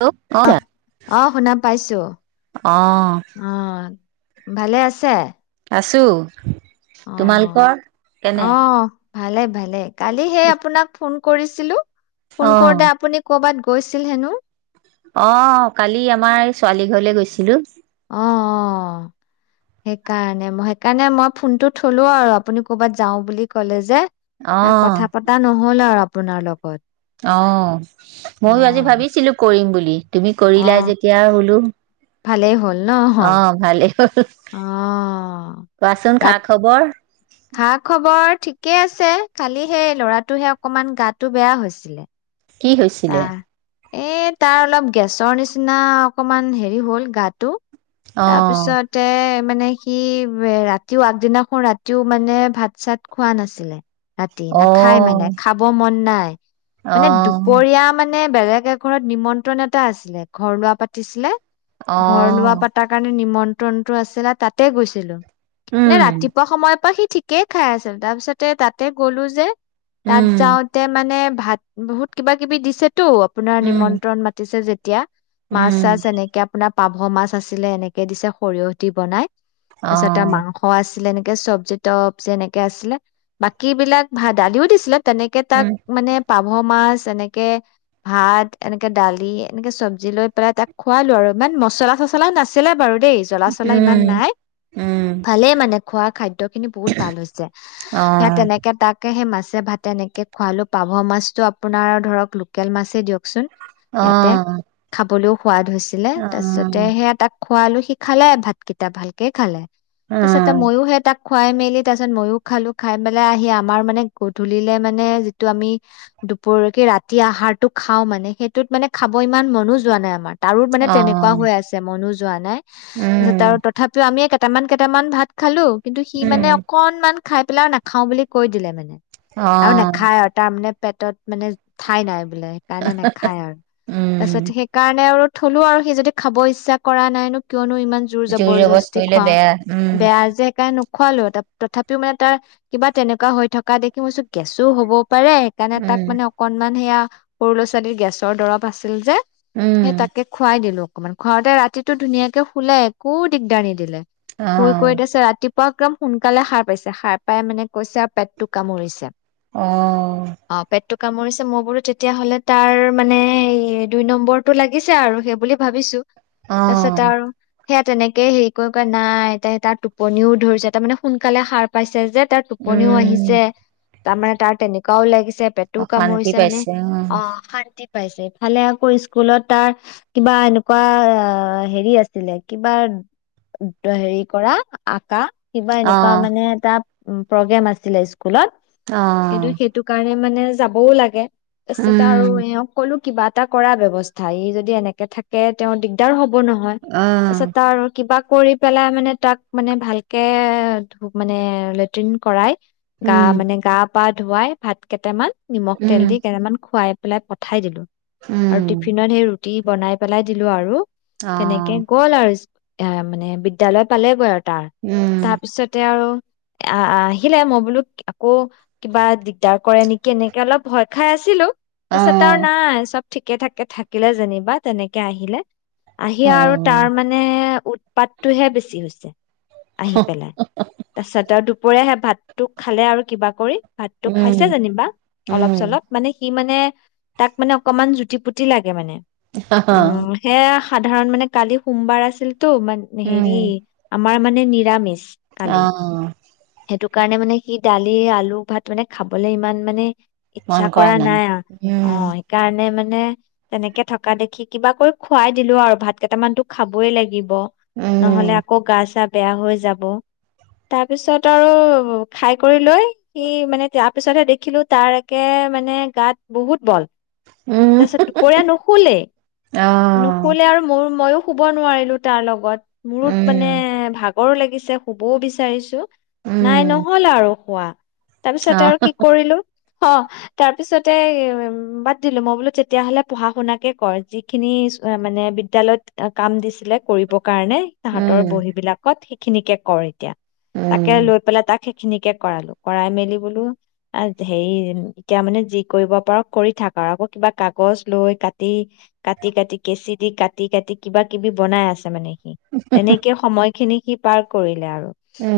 Hello অহ, অ', শুনা পাইছো অ অ অ'। ভালে আছে? আছো। অ তোমালোকৰ অ কেনে? ভালে, ভালে। কালি সে আপোনাক ফোন কৰিছিলো অ ফোন কৰোতে আপুনি কৰ'বাত গৈছিল হেনো। অ কালি আমাৰ ছোৱালী ঘৰলে গৈছিলো অ অ সেইকাৰণে মই সেইকাৰণে মই ফোনটো থলো আৰু আপুনি ক'বাত যাও বুলি ক'লে যে অ কথা পতা নহ'ল আৰু আপোনাৰ লগত। অ', অ ময়ো আজি ভাবিছিলো, কৰিম বুলি [unintelligible] তুমি অ কৰিলা যেতিয়া হলো ভালেই হ'ল ন অ ভালেই অ কোৱাচোন খা ৰাত খবৰ? খা খবৰ ঠিকে আছে খালি সেই ল'ৰাটোহে অকমান গাটো বেয়া হৈছিলে কি হৈছিলে তাৰ এ তাৰ অলপ গেছৰ নিচিনা অকমান হেৰি হ'ল গাটো অ তাৰপিছতে মানে সি ৰাতিও আগদিনাখন ৰাতিও মানে ভাত চাত খোৱা নাছিলে ৰাতি অ নাখায় মানে খাব মন নাই হয় অ এয়া মানে বেলেগ এ ঘৰত নিমন্ত্ৰণ এটা আছিলে ঘৰ লোৱা পাতিছিলে অ ঘৰ লোৱা পতাৰ কাৰণে নিমন নটো আছিলে তাতে গৈছিলো মানে উম ৰাতিপুৱা সময়ৰ পৰা সি ঠিকেই খাই আছিল, তাৰ পিছতে তাতে গ'লো যে তাত উম যাওঁতে মানে ভাত বহুত কিবা কিবি দিছে টো, আপোনাৰ উম নিমন্ত্ৰণ মাতিছে যে এতিয়া মাছ উম চাছ এনেকে আপোনাৰ পাভ মাছ আছিলে এনেকে দিছে সৰিয়হ দি বনাই অ তাৰপিছত এ মাংস আছিলে নেকি এ চব্জি টপ যেনেকে আছিলে বাকী বিলাক ভা দালিও দিছিলে তেনেকে তাক উম মানে পাভ মাছ তেনেকে ভাত এনেকে দালি এনেকে চব্জি লৈ পেলাই তাক খোৱালো আৰু ইমান মচলা চচলাও নাছিলে বাৰু দেই জলা চলা ইমান উম নাই উম ভালেই মানে খোৱা খাদ্য খিনি বহুত ভাল হৈছে অ সে তেনেকে তাকে সেই মা ভাতে এনেকে খুৱালো পাভৰ মাছটোৰ আপোনাৰ ধৰক লোকেল মাছেই দিয়কচোন ইয়াতে অ'। খাবলৈও সোৱাদ হৈছিলে অ তাৰপিছতে সেয়া তাক খোৱালো, সি খালে ভাতকেইটা, ভালকে খালে। অ তছতে, ময়ো হে তাক খুৱাই মেলি তাৰ পিছত মইও খালো খাই পেলাই আহি আমাৰ মানে গধূলিলে মানে যিটো আমি দুপৰকে ৰাতি আহাৰটো খাওঁ মানে, সেইটোত মানে খাব ইমান মনো যোৱা নাই আমাৰ। তাৰোত মানে তেনেকুৱা অ', হৈ আছে মনোজ যোৱা নাই। তাৰছত আৰু উম, তথাপিও আমিয়ে কেইটামান কেইটামান ভাত খালো। কিন্তু সি মানে উম, অকনমান খাই পেলাইও নাখাও বুলি কৈ দিলে মানে আৰু অ', নেখাই আৰু তাৰ মানে পেটত মানে ঠাই নাই। বোলে সেইকাৰণে নাখায় আৰু তাৰপিছত উম। সেইকাৰণে আৰু থলো আৰু সি যদি খাব ইচ্ছা কৰা নাইনো কিয়নো ইমান জোৰ জবজ জবৰদস্তি কৰিলে খোৱাও বেয়া, উম, বেয়া যে সেইকা খুৱালো তথাপিও মানে তাৰ কিবা তেনেকুৱা হৈ থকা দেখি মই ভাবিছো গেছো হব পাৰে। সেইকাৰণে তাক উম, মানে অকণমান এয়া সৰু ল'ৰা ছোৱালীৰ গেছৰ দৰব আছিল যে সেই উম, তাকে খুৱাই দিলো অকমান ঘৰতে ৰাতিটো ধুনীয়াকে শুলে একো দিগদাৰ নিদিলে শুই কৈ অ'। দিছে ৰাতিপুৱ পোৰা একদম সোনকালে সাৰ পাইছে সাৰ পাই মানে কৈছে আৰু পেটটো কামুৰিছে। অ অ পেটটো কামুৰিছে মই বোলো তেতিয়া হলে তাৰ মানে এই দুই নম্বৰটো লাগিছে আৰু সেইবুলি ভাবিছো। তাৰপাছতে অ', আৰু সেয়া তেনেকে হেৰি কৰি কৰি নাই এ তাৰ টোপনিও ধৰিছে তাৰমানে সোনকালে সাৰ পাইছে যে তাৰ টোপনিও উম, আহিছে তাৰ মানে তাৰ তেনেকোৱাও লাগিছে। পেটো অশান্তি কামুৰিছে মানে পাইছে অ অশান্তি পাইছে ইফালে আকৌ স্কুলত তাৰ কিবা এনেকুৱা হেৰি আছিলে কিবা হেৰি কৰা আকা কিবা এনেকুৱা অ', মানে তাত উ প্ৰগ্ৰেম আছিলে। স্কুলত কিন্তু অ'। সেইটো কাৰণে মানে যাবও লাগে। পিছত আৰু উম, এওক কলো কিবা এটা কৰা ব্যৱস্থা ই যদি এনেকে থাকে তেওঁ দিগদাৰ হ'ব। নহয় তাৰপিছত অ', তাৰ কিবা কৰি পেলাই মানে তাক মানে ভালকে মানে লেট্ৰিন কৰাই গা উম, মানে গা পা ধোৱাই ভাত। কেইটামান নিমখ তেল উম, দি কেইটামান খুৱাই পেলাই পঠাই দিলোঁ। উম, আৰু টিফিনত সেই ৰুটি [unintelligible] বনাই পেলাই দিলো আৰু। তেনেকে অ'। গ'ল আৰু এ, মানে বিদ্যালয় পালে গৈ আৰু। তাৰ, উম, তাৰপিছতে আৰু আ আহিলে, মই বোলো আকৌ কিবা দিগদাৰ কৰে নেক কেনেকে অলপ ভয় খাই আছিলোঁ, তাৰছত আৰু অ', নাই চব ঠিকে ঠাকে থাকিলে যেনিবা, তেনেকে আহিলে আহি অ', আৰু তাৰ মানে উৎ পাতটোহে বেছি হৈছে আহি পেলাই। তাছত আৰু দুপৰীয়া সেয়া ভাত টোক খালে আৰু কিবা কৰি ভাতটো উম, খাইছ ছে জেনিবা, উম। অলপ-চলপ, মানে সি মান নে, তাক মানে অকমান জুতি পুতি লাগে মানে উম সেয়া [inaudible] সাধাৰণ মানে, কালি সোমবাৰ আছিল ত', ইমান হেৰি উম, মাৰ মানে নিৰামিষ কালি অ' সেইটো কাৰণে মানে সি দালি, আলু ভাত, মানে খাব খাবলে ইমান মানে ইচ্ছা কৰা নাই, উম, অ', সেইকাৰণে মানে [unintelligible] তেনেকে থকা দেখি কিবা কৰি খুৱাই দিলো আৰু ভাত কেইটামানতো খাবই লাগিব নহলে উম, আকৌ গা চা বেয়া হৈ যাব। তাৰপিছত আৰু খাই কৰি লৈ কি মানে তাৰ পিছতহে দেখিলো, তাৰ একে মানে গাত বহুত বল। উম। তাৰপিছত দুপৰীয়া নুশুলে, নুশুলেই আৰু মোৰ মইও শুব নোৱাৰিলো তাৰ লগত। মোৰোত মানে ভাগ ভাগৰো লাগিছে শুবও বিচাৰিছো নাই নহ'ল আৰু। কোৱা [unintelligible] আৰু কি কৰিলো? অ', তাৰ পিছতে বাদ দিলোঁ। মই বোলো তেতিয়াহলে পঢ়া শুনাকে কৰ, যিখিনি মানে বিদ্যালয়ত কাম দিছিলে কৰিব। কাৰণে তাহাতৰ বহী বিলাকত খিনিকে কৰ এতিয়া। তাকে লৈ পেলাই তাক। সেইখিনিকে কৰালোঁ, কৰাই মেলি বোলো। আ, হেৰি এতিয়া মানে যি কৰিব পাৰোঁ কৰি থাক আৰু আকৌ কিবা কাগজ লৈ কাটি কাটি-কাটি কেঁচি দি কাটি-কাটি কিবা কিবি বনাই আছে মানে। তেনেকে সময়খিনি। সি পাৰ কৰিলে আৰু।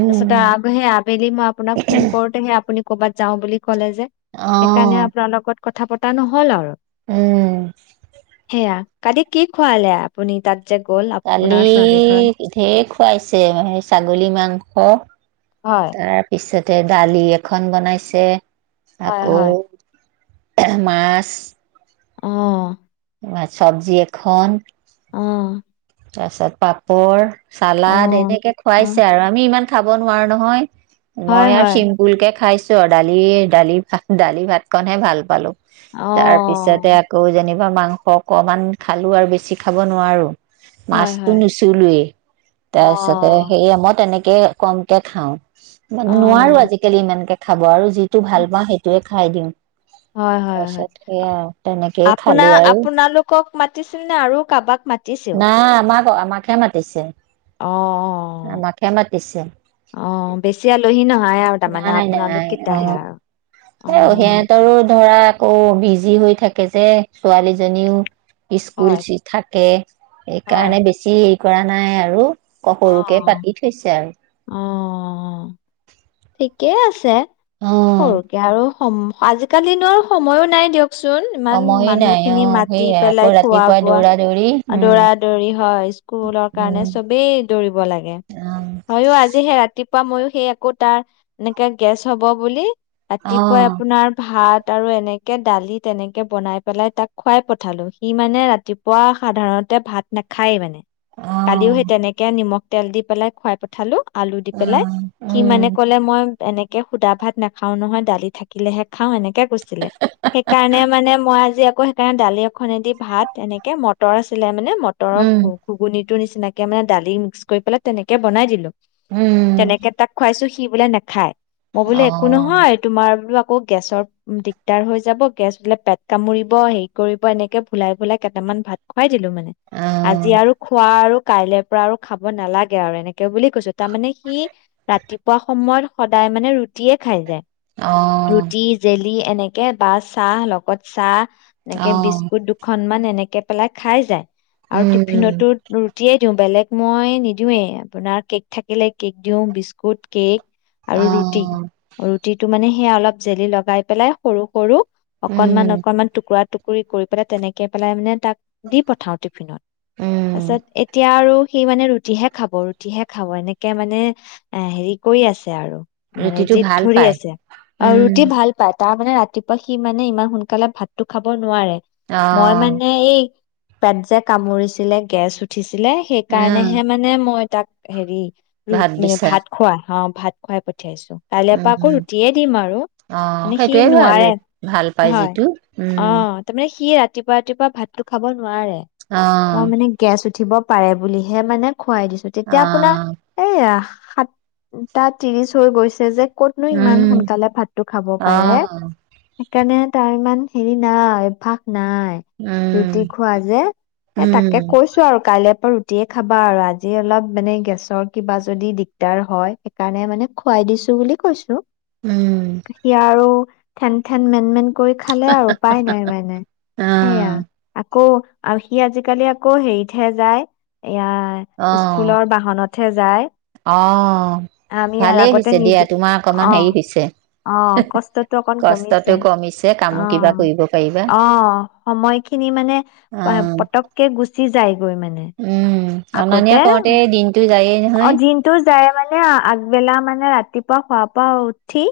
তাৰপিছতে আগহে আবেলি মই আপোনাক ফোন কৰোতে সেই আপুনি। ক'ৰবাত যাও বুলি ক'লে যে, সেইকাৰণে আপোনাৰ লগত কথা পতা নহ'ল আৰু। সেয়া। কালি কি খুৱালে আপুনি তাত? যে গ'ল আপোনাৰ কালি ছোৱালীখন ধেৰ খুৱাইছে সেই ছাগলী মাংস। হয় তাৰপিছত। তে দালি এখন বনাইছে। হয় আকৌ। হয় মাছ। অ'। চব্জি এখন। অ'। তাৰপিছত পাপৰ। অ চালাদ এনেকে অ খুৱাইছে আৰু আমি ইমান খাব নোৱাৰো নহয়। হয় মই আৰু হয় চিম্পুল কে খাইছোঁ। দালিৰ দালি ভাত দালি ভাতকনহে ভাল পালো। অ তাৰ পিছতে আকৌ জেনিবা। মাংস অকমান খালো আৰু বেছি খাব নোৱাৰো। হয় মাছটো হয় নুচুলোৱেই, অ তাৰপিছতে সেই মই তেনেকে এ কমকে খাওঁ। অ ইমান নোৱাৰো আজিকালি ইমানকে। খাব আৰু যিটো ভাল পাওঁ সেইটোয়ে খাই দিওঁ হয়, হয়, হয়, তাৰপিছত সেয়া তেনেকেই খালোঁ আপোনাৰ আৰু। আপোনালোকক মাতিছিল নে আৰু কাৰোবাক মাতিছিল? নাই আমাক আমাকহে মাতিছে অ', অ', আমাকে মাতিছে। অ', বেছি আলহী নহয় আৰু তাৰমানে নাই, আপোনালোক নাই, কেইটাহে অ', আৰু। অ', সিহঁতৰো ধৰা অ', বিজি হৈ থাকে যে ছোৱালীজনীও ইস্কুল হয়, চি থাকে। হয়, সেইকাৰণে বেছি [unintelligible] কৰা নাই আৰু। ক সৰুকে অ', পাতি থৈছে আৰু অ', ঠিক কে আছে সৰুকে আৰু আজিকালিনো আৰু সময়ো নাই দিয়ক ককচোন ইমান সময়ে নাই অ মানুহখিনি মাতি সেইয়াই আকৌ পেলাই খোৱা ৰাতিপুৱা বোৱা দৌৰা দৌৰি উম দৌৰা দৌৰি হয় স্কুলৰ কাৰণে চবেই দৌৰিব লাগে উম হয় আজি সেই ৰাতি পা মইও সেই আকৌ তাৰ, এনেকে গেছ হব বুলি ৰাতিপুৱাই অ আপোনাৰ ভাত ত আৰু এনেকে দালি তেনেকে বনাই পেলাই তাক খোৱাই পঠালো সি মানে ৰাতিপুৱা সাধাৰণতে ভাত নাখায় মানে অ কালিও সেই তেনেকে নিমখ তেল দি পেলাই খোৱাই পঠালোঁ আলু দি অ পেলাই, উম কি মানে উম কলে মই এনেকে সুদা ভাত নাখাও নহয়, দালি থাকিলেহে খাওঁ, এনেকে ছিলে, সেইকাৰণে মানে মই আজি আকৌ সেইকাৰণে দালি এখনেদি ভাত এনেকে মটৰ আছিলে মানে মটৰৰ উম ঘু-ঘুগুনি টো নিচিনাকে মানে দালি মিক্স কৰি পেলাই তেনেকৈ বনাই দিলোঁ উম তেনেকে তাক খুৱাইছো সি বোলে নাখায়। মই বোলো অ একো নহয়, তোমাৰ বোলো আকৌ গেছৰ দিগদাৰ হৈ যাব, গেছ বোলে পেট কামুৰিব, হেৰি কৰিব এনেকে ভুলাই ভুলাই কেইটামান ভাত খুৱাই [unintelligible] মানে, অ আজি আৰু খোৱা আৰু কাইলৈ পৰা আৰু খাব নালাগে আৰু এনেকে বুলি কৈছো তাৰমানানে সি ৰাতিপুৱা সময়ত সদায় মানে ৰুটিয়ে খাই যায় অ ৰুটি জেলি দি এনেকৈ বা চাহ লগত চাহ অ এনেকে বিস্কুট দুখনমান এনেকে পেলাই খাই যায় আৰু উম টিফিনতো ৰুটিয়ে তেওঁ বেলেগ মই নিদিৱে আপোনাৰ কেক থাকিলে কেক দিও বিস্কুট কেক আৰু অ ৰুটি ৰুটিটো মানে সে অলপ জেলি লগাই পেলাই, সৰু সৰু অকনমান উম অকনমান, টুকুৰা টুক কৰি কৰি পেলাই তেনেকে পেলাই মানে তাক দি পঠাও টিফিনত তাৰ উম পিছত এতিয়া আৰু সি মানে ৰুটিহে খাব ৰুটিহে খাব এনেকে মানে এ হেৰি কৰি আছে আৰু মানে ৰুটিটো জিদ ভাল ধৰি পায় আছে আৰু উম ৰুটি ভাল পাত তাৰ মানে ৰাতিপুৱা সি মানে, ইমান সোনকালে ভাততো খাব নোৱাৰে। অ মই মানে এই পেট যে কামুৰিছিলে গেছ উঠিছিলে সেই কাৰণেহে উম মানে মই তাক হেৰি ভাত মানে দিছা ভাত খোৱা অ ভাত খুৱাই পা পঠিয়াইছো কাইলৈৰ পৰা আকৌ উম ৰুটিয়ে দিম আৰু অ মানে সি সেইটোয়ে ভাল নোৱাৰে ভাল পাই হয় যিটো অ উম তাৰমানে সি ৰাতি ৰাতিপুৱ ৰাতিপুৱা ভাতটো খাব নোৱাৰে অ মই মানে গেছ উ উঠিব পাৰে বুলিহে মানে খুৱাই দিছো অ তেতিয়া আপোনাৰ এইয়া সাতটা ত্ৰিশ হৈ গৈছে যে ক'তনো ইমান উম সোনকালে ভাতটো খাব অ পাৰে। সেইকাৰণে তাৰ ইমান হেৰি নাই অভ্যাস নাই, ৰুটি উম খোৱা যে, এ তাকে উম কৈছো আৰু কাইলৈ [unintelligible] ৰাতিয়ে খাবা আৰু আজি অলপ মানে গেছৰ কিবা যদি দিগদাৰ হয়, সেইকাৰণে মানে খুৱাই দিছো বুলি কৈছো। উম সি আৰু ঠেন ঠেন মেন মেন কৰি খালে আৰু উপাই নাই মাই নাই অ সেয়া আকৌ আৰু সি আজিকালি আকৌ হেৰিতহে যায় এয়া অ স্কুলৰ বাহনত উঠে যায় অ আমি আৰু ভালেই আগতে হৈছে দিয়া নিজে তোমাৰ অকমান অঁ হেৰি হৈছে অঁ কষ্টতটো অকন কমিছে কষ্টটো কমিছে কামো কিবা অঁ কৰিব পাৰিবা অঁ সময়খিনি মানে অ পতককে গুছি চি যায় গৈ মানে উম অনানিয়া আগতে কওঁতে দিনতটো যায়ে নহয় অঁ আগবেলা মানে ৰাতিপুৱা শুৱ পৰা উঠি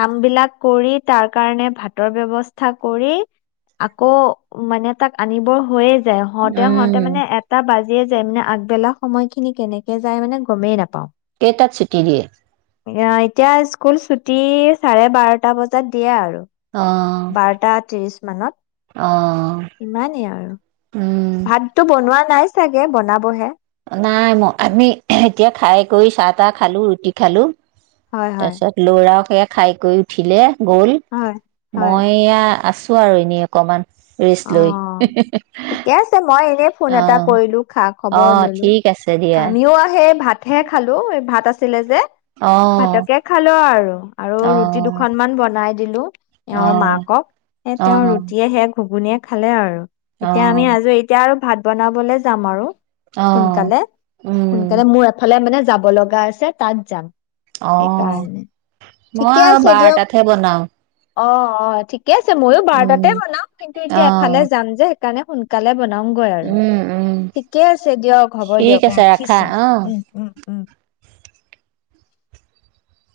কাম বিলাক কৰি তাৰ কাৰণে ভাতৰ ব্যৱস্থা কৰি আকৌ মানে তাক আনিবৰ হৈয়ে য হওঁতে উম হওঁতে মানে এটা ব এই যায় মানে আগবেলা সময়খিনি কেনেকে যায় মানে গমেই নাপাওঁ কেইতাত তাত ছুটি দিয়ে এতিয়া স্কুল ছুটি চাৰে বাৰটা বজাত দিয়ে আৰু অ বাৰটা ত্ৰিছ অ মানত ইমানেই আৰু উম ভাতটো বনোৱা নাই চাগে বনাবহে নাই মই আমি এতিয়া খাই কৰি চাহ তাহ খালো ৰুটি খালো হয় তাৰ হয় পিছত ল'ৰা এয়া খাই কৰি উঠিলে গ'ল হয় হয় মই এয়া আছো ো আৰু এনেই অকণমান অ ঠিকে আছে মই এনে ফোন অ এটা কৰিলো খা অ খবৰ ললো ঠিক আছে দিয়া আমিও আহি সেই ভাতহে খালো ভাত আছিলে যে অ ভাতকে খালো আৰু আৰু অ ৰুটি দুখনমানান বনাই দিলো অ এওঁৰ মাকক এ অ তেওৰ ৰুটিয়ে শেষ ঘুগুনীয়ে খালে আৰু অ এতিয়া আমি আজো এতিয়া আৰু ভাত বনাবলৈ যাম আৰু অ সোনকালে উম সোনকালে মোৰ এফালে মানে যাব লগা আছে, তাত যাম। অ', সেইকাৰণে মই ঠিকে আৰু আছে বাৰ দিয়ক তাতহে বনাও। অ অ ঠিক ঠিকে আছে ময়ো উম বাৰটাতে বনাম কিন্তু অ এতিয়া এফালে যাম যে সেইকাৰণে সোনকালে বন নমগৈ আৰু উম উম ঠিকে আছে দিয়ক হ'ব ঠিক দিয়ক আছে ৰাখা ৰাখিছো অ উম উম উম